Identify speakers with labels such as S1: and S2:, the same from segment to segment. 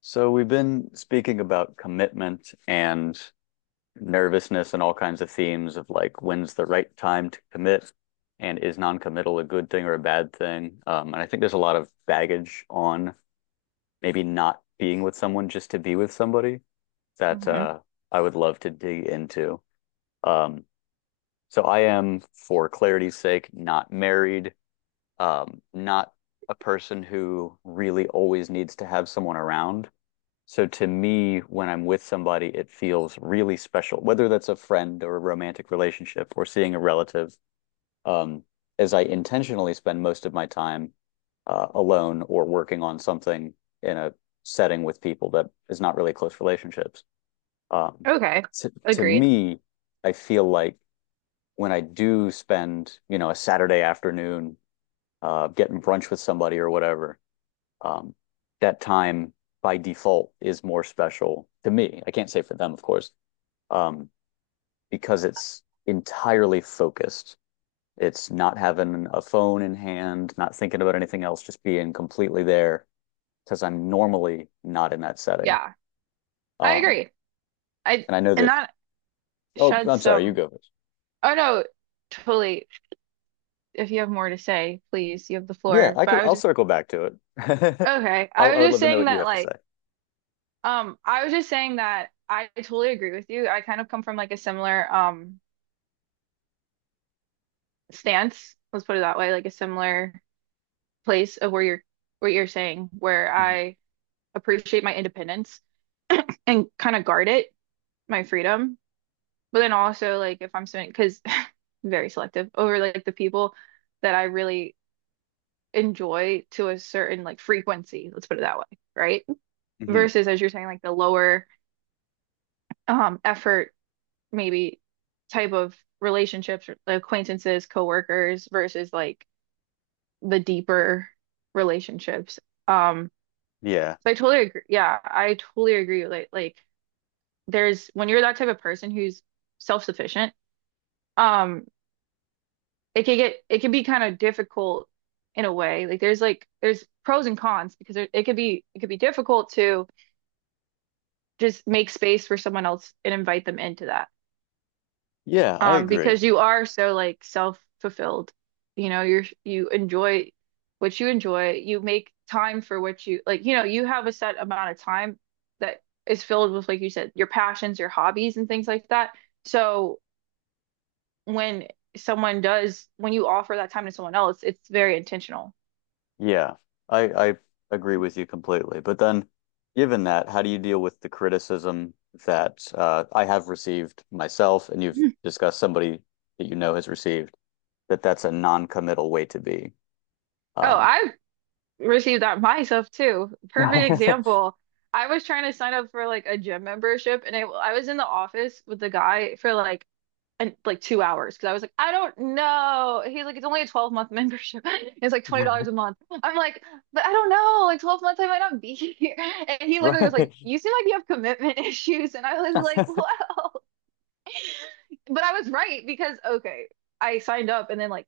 S1: So we've been speaking about commitment and nervousness and all kinds of themes of like when's the right time to commit and is non-committal a good thing or a bad thing? And I think there's a lot of baggage on maybe not being with someone just to be with somebody that
S2: Hmm.
S1: I would love to dig into. Um, so I am, for clarity's sake, not married, not a person who really always needs to have someone around, so to me, when I'm with somebody, it feels really special, whether that's a friend or a romantic relationship or seeing a relative, um, as I intentionally spend most of my time alone or working on something in a setting with people that is not really close relationships. Um,
S2: Okay.
S1: to
S2: Agreed.
S1: me, I feel like when I do spend, a Saturday afternoon getting brunch with somebody or whatever, um, that time by default is more special to me. I can't say for them, of course, um, because it's entirely focused. It's not having a phone in hand, not thinking about anything else, just being completely there because I'm normally not in that setting.
S2: Yeah, I
S1: Um,
S2: agree. I
S1: and I know
S2: and
S1: that,
S2: that
S1: oh,
S2: sheds
S1: I'm sorry, you
S2: some.
S1: go first.
S2: Oh no, totally. If you have more to say, please, you have the
S1: Yeah,
S2: floor.
S1: I
S2: But
S1: could,
S2: I was
S1: I'll
S2: just
S1: circle back to it. I,
S2: okay. I
S1: I
S2: was
S1: would
S2: just
S1: love to know
S2: saying
S1: what you
S2: that
S1: have to
S2: like
S1: say.
S2: I was just saying that I totally agree with you. I kind of come from like a similar stance, let's put it that way, like a similar place of where you're what you're saying, where
S1: Hmm.
S2: I appreciate my independence and kind of guard it, my freedom. But then also like if I'm spending because very selective over like the people that I really enjoy to a certain like frequency, let's put it that way, right?
S1: Hmm.
S2: Versus as you're saying, like the lower effort maybe type of relationships, or acquaintances, coworkers versus like the deeper relationships. Um,
S1: Yeah.
S2: so I totally agree. Yeah, I totally agree. Like there's when you're that type of person who's self-sufficient, um, it can get it can be kind of difficult in a way. Like there's pros and cons because it could be difficult to just make space for someone else and invite them into that.
S1: Yeah, I
S2: Because
S1: agree.
S2: you are so like self-fulfilled. You enjoy what you enjoy. You make time for what you like, you have a set amount of time that is filled with, like you said, your passions, your hobbies and things like that. So when when you offer that time to someone else, it's very intentional.
S1: Yeah, I agree with you completely. But then, given that, how do you deal with the criticism that I have received myself, and you've discussed somebody that you know has received, that that's a non-committal way to be?
S2: Oh,
S1: Um.
S2: I've received that myself too. Perfect example. I was trying to sign up for like a gym membership and I was in the office with the guy for like 2 hours because I was like, I don't know. He's like, it's only a 12-month membership. It's like $20 a month. I'm like, but I don't know. Like 12 months, I might not be here. And he literally was like,
S1: Right.
S2: you seem like you have commitment issues. And I was like, well, but I was right because okay, I signed up and then like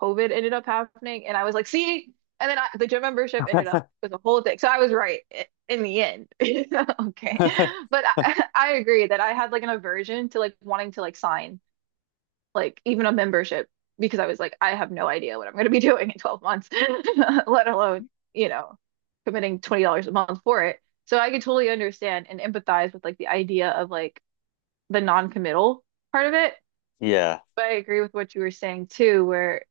S2: COVID ended up happening and I was like, see, and then the gym membership ended up with a whole thing. So I was right in the end. Okay. But I, I agree that I had like an aversion to like wanting to like sign like even a membership because I was like, I have no idea what I'm going to be doing in 12 months, let alone, you know, committing $20 a month for it. So I could totally understand and empathize with like the idea of like the non-committal part of it.
S1: Yeah,
S2: But I agree with what you were saying too, where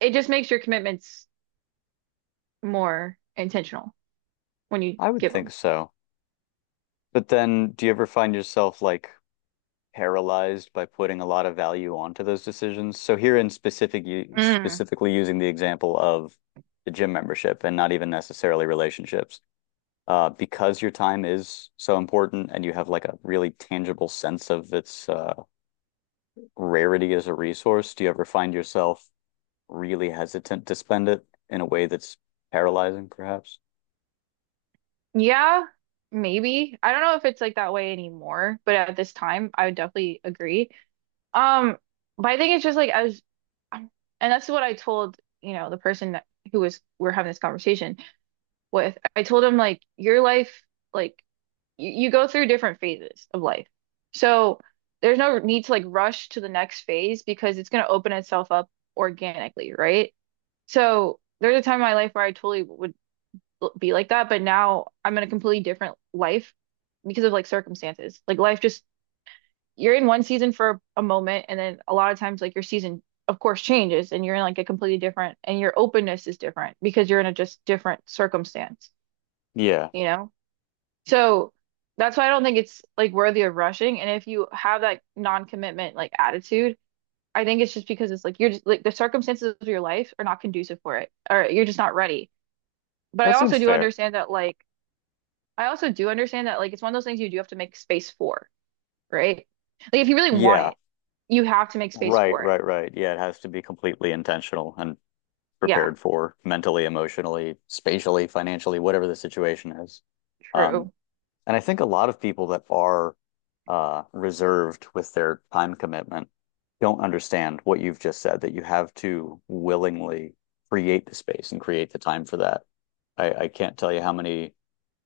S2: it just makes your commitments more intentional when you
S1: I would
S2: give
S1: think
S2: them.
S1: so. But then, do you ever find yourself like paralyzed by putting a lot of value onto those decisions? So here in specific,
S2: Mm.
S1: specifically using the example of the gym membership and not even necessarily relationships, because your time is so important and you have like a really tangible sense of its rarity as a resource, do you ever find yourself really hesitant to spend it in a way that's paralyzing, perhaps?
S2: Yeah, maybe. I don't know if it's like that way anymore, but at this time, I would definitely agree. Um, but I think it's just like um, and that's what I told, the person that who was we're having this conversation with. I told him like your life, like you go through different phases of life. So there's no need to like rush to the next phase because it's going to open itself up organically, right? So there's a time in my life where I totally would be like that, but now I'm in a completely different life because of like circumstances. Like life just, you're in one season for a moment, and then a lot of times like your season, of course, changes and you're in like a completely different, and your openness is different because you're in a just different circumstance,
S1: Yeah,
S2: you know? So that's why I don't think it's like worthy of rushing. And if you have that non-commitment like attitude, I think it's just because it's like you're just like the circumstances of your life are not conducive for it, or you're just not ready. But I
S1: that
S2: also
S1: seems
S2: do
S1: fair.
S2: understand that like it's one of those things you do have to make space for, right? Like if you really want
S1: Yeah,
S2: it, you have to make space
S1: right,
S2: for it.
S1: right, right. Yeah, it has to be completely intentional and
S2: Yeah,
S1: prepared for mentally, emotionally, spatially, financially, whatever the situation is. Um,
S2: true.
S1: and I think a lot of people that are reserved with their time commitment don't understand what you've just said, that you have to willingly create the space and create the time for that. I can't tell you how many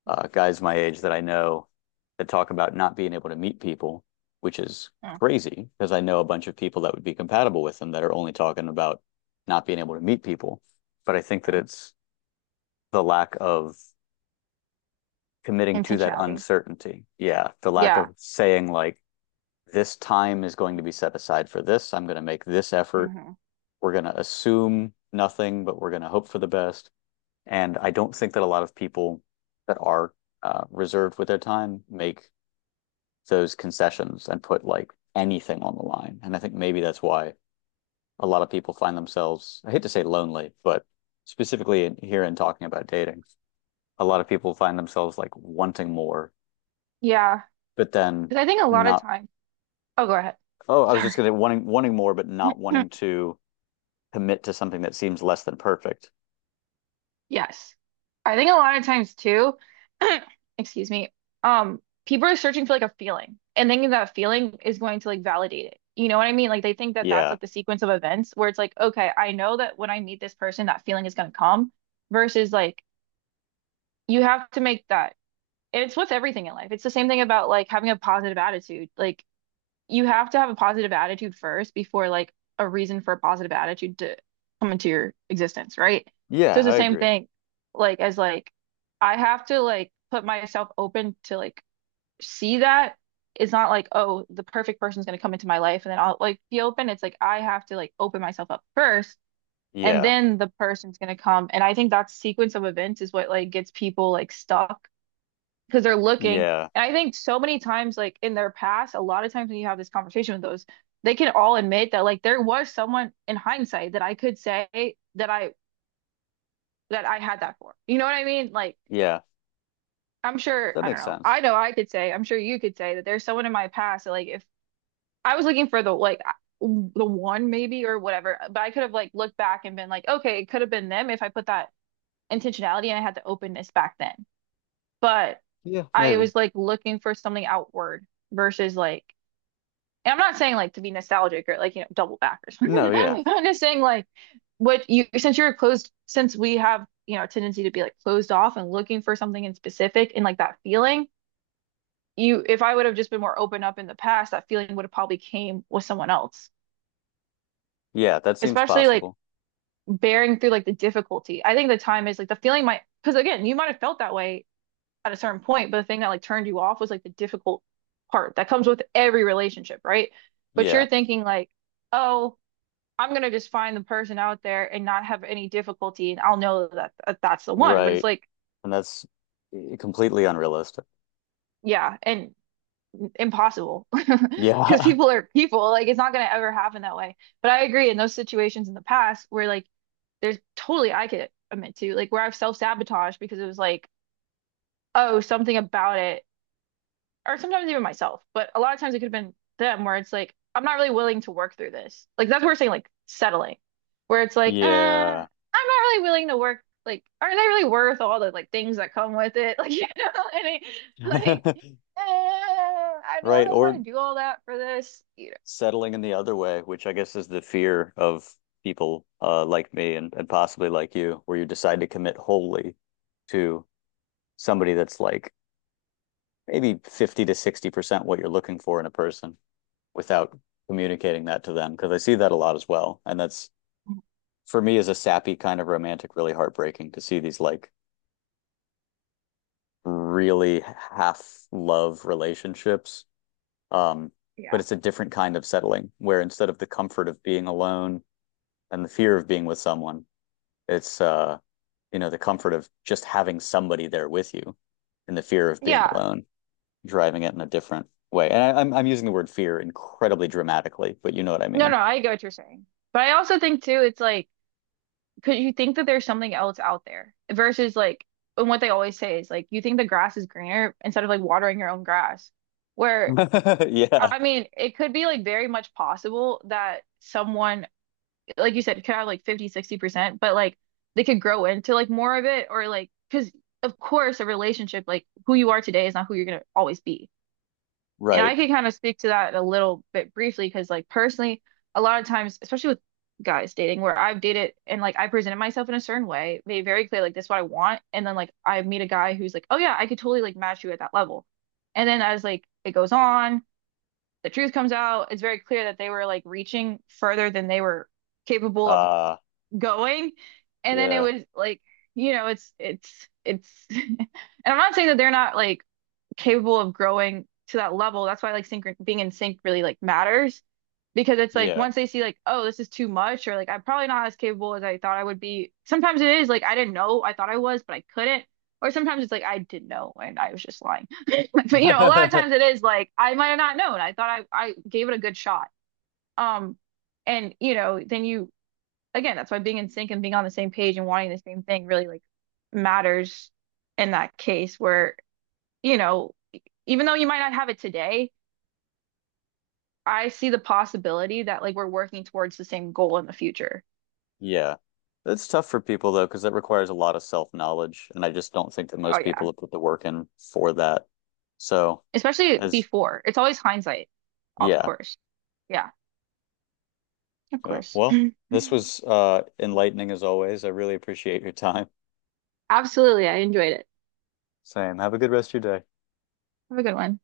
S1: guys my age that I know that talk about not being able to meet people, which is
S2: Mm.
S1: crazy because I know a bunch of people that would be compatible with them that are only talking about not being able to meet people. But I think that it's the lack of committing to that
S2: Intentionality.
S1: uncertainty. Yeah, the lack
S2: Yeah,
S1: of saying, like, this time is going to be set aside for this. I'm going to make this effort.
S2: hmm,
S1: We're going to assume nothing, but we're going to hope for the best. And I don't think that a lot of people that are reserved with their time make those concessions and put like anything on the line. And I think maybe that's why a lot of people find themselves, I hate to say lonely, but specifically in, here in talking about dating, a lot of people find themselves like wanting more,
S2: yeah.
S1: but then
S2: Because I think a lot of
S1: not,
S2: time. Oh, go ahead.
S1: oh, I was just
S2: Sorry.
S1: gonna, wanting more, but not wanting to commit to something that seems less than perfect.
S2: Yes. I think a lot of times too, excuse me, people are searching for like a feeling and thinking that feeling is going to like validate it. You know what I mean? Like they think that that's
S1: Yeah.
S2: like the sequence of events where it's like, okay, I know that when I meet this person, that feeling is going to come versus like you have to make that. And it's with everything in life. It's the same thing about like having a positive attitude. Like you have to have a positive attitude first before like a reason for a positive attitude to come into your existence, right? So
S1: Yeah,
S2: it's the
S1: I
S2: same
S1: agree.
S2: thing, like as like I have to like put myself open to like see that it's not like oh the perfect person's gonna come into my life and then I'll like be open. It's like I have to like open myself up first and
S1: Yeah.
S2: then the person's gonna come. And I think that sequence of events is what like gets people like stuck because they're looking.
S1: Yeah.
S2: And I think so many times, like in their past, a lot of times when you have this conversation with those, they can all admit that like there was someone in hindsight that I could say that I had that for. You know what I mean? Like
S1: Yeah.
S2: I'm sure,
S1: That
S2: I don't
S1: makes
S2: know.
S1: sense.
S2: I know I could say, I'm sure you could say that there's someone in my past that like if I was looking for the one maybe or whatever, but I could have like looked back and been like, okay, it could have been them if I put that intentionality and I had the openness back then. But
S1: Yeah,
S2: I
S1: maybe.
S2: was like looking for something outward versus like, and I'm not saying like to be nostalgic or like, double back or something.
S1: No, yeah.
S2: I'm just saying like what you, since you're closed, since we have, a tendency to be like closed off and looking for something in specific and like that feeling, if I would have just been more open up in the past, that feeling would have probably came with someone else,
S1: Yeah, that seems
S2: especially like
S1: possible.
S2: bearing through like the difficulty. I think the time is like the feeling might, because again, you might have felt that way at a certain point, but the thing that like turned you off was like the difficult part that comes with every relationship, right? But you're
S1: Yeah.
S2: thinking like, oh, I'm gonna just find the person out there and not have any difficulty, and I'll know that's the one. But it's
S1: Right.
S2: like,
S1: And that's completely unrealistic.
S2: yeah, and impossible because
S1: Yeah.
S2: people are people. Like it's not gonna ever happen that way. But I agree in those situations in the past where like there's totally I could admit to like where I've self-sabotaged because it was like, oh, something about it or sometimes even myself, but a lot of times it could have been them where it's like, I'm not really willing to work through this. Like that's what we're saying, like settling, where it's like, I'm
S1: Yeah.
S2: not really willing to work. Like, are they really worth all the like things that come with it? Like, and it, like, I
S1: Right.
S2: really want
S1: Or
S2: to do all that for this? You
S1: settling in the other way, which I guess is the fear of people, like me and possibly like you, where you decide to commit wholly to somebody that's like maybe 50 to 60% what you're looking for in a person without communicating that to them. Because I see that a lot as well. And that's
S2: know,
S1: for me as a sappy kind of romantic, really heartbreaking to see these like really half love relationships. Um, but
S2: yeah,
S1: it's a different kind of settling where instead of the comfort of being alone and the fear of being with someone, it's, you know, the comfort of just having somebody there with you and the fear of being
S2: yeah.
S1: alone, driving it in a different way. And I, I'm using the word fear incredibly dramatically, but you know what I
S2: No,
S1: mean.
S2: no, I get what you're saying, but I also think too, it's like because you think that there's something else out there versus like, and what they always say is like, you think the grass is greener instead of like watering your own grass. Where,
S1: Yeah,
S2: I mean, it could be like very much possible that someone, like you said, could have like 50, 60% but like they could grow into like more of it or like, because of course, a relationship, like who you are today is not who you're going to always be. And
S1: right.
S2: I can kind of speak to that a little bit briefly because, like, personally, a lot of times, especially with guys dating, where I've dated and like I presented myself in a certain way, made very clear, like, this is what I want. And then, like, I meet a guy who's like, oh, yeah, I could totally like match you at that level. And then, as like it goes on, the truth comes out, it's very clear that they were like reaching further than they were capable of
S1: Uh,
S2: going. And then it
S1: yeah,
S2: was like, you know, it's, and I'm not saying that they're not like, capable of growing to that level. That's why like sync being in sync really like matters because it's like
S1: yeah.
S2: once they see like, oh, this is too much, or like I'm probably not as capable as I thought I would be. Sometimes it is like I didn't know I thought I was, but I couldn't. Or sometimes it's like I did not know and I was just lying. But you know, a lot of times it is like I might have not known. I thought I gave it a good shot. Um, and you know, then you again, that's why being in sync and being on the same page and wanting the same thing really like matters in that case where you know, even though you might not have it today, I see the possibility that like we're working towards the same goal in the future.
S1: Yeah. It's tough for people though, because that requires a lot of self-knowledge, and I just don't think that
S2: Oh
S1: most people
S2: yeah.
S1: have put the work in for that. So.
S2: Especially
S1: As
S2: before. It's always hindsight, of
S1: yeah.
S2: course. Yeah, of
S1: Uh,
S2: course.
S1: well, this was enlightening as always. I really appreciate your time.
S2: Absolutely. I enjoyed it.
S1: Same. Have a good rest of your day.
S2: Have a good one.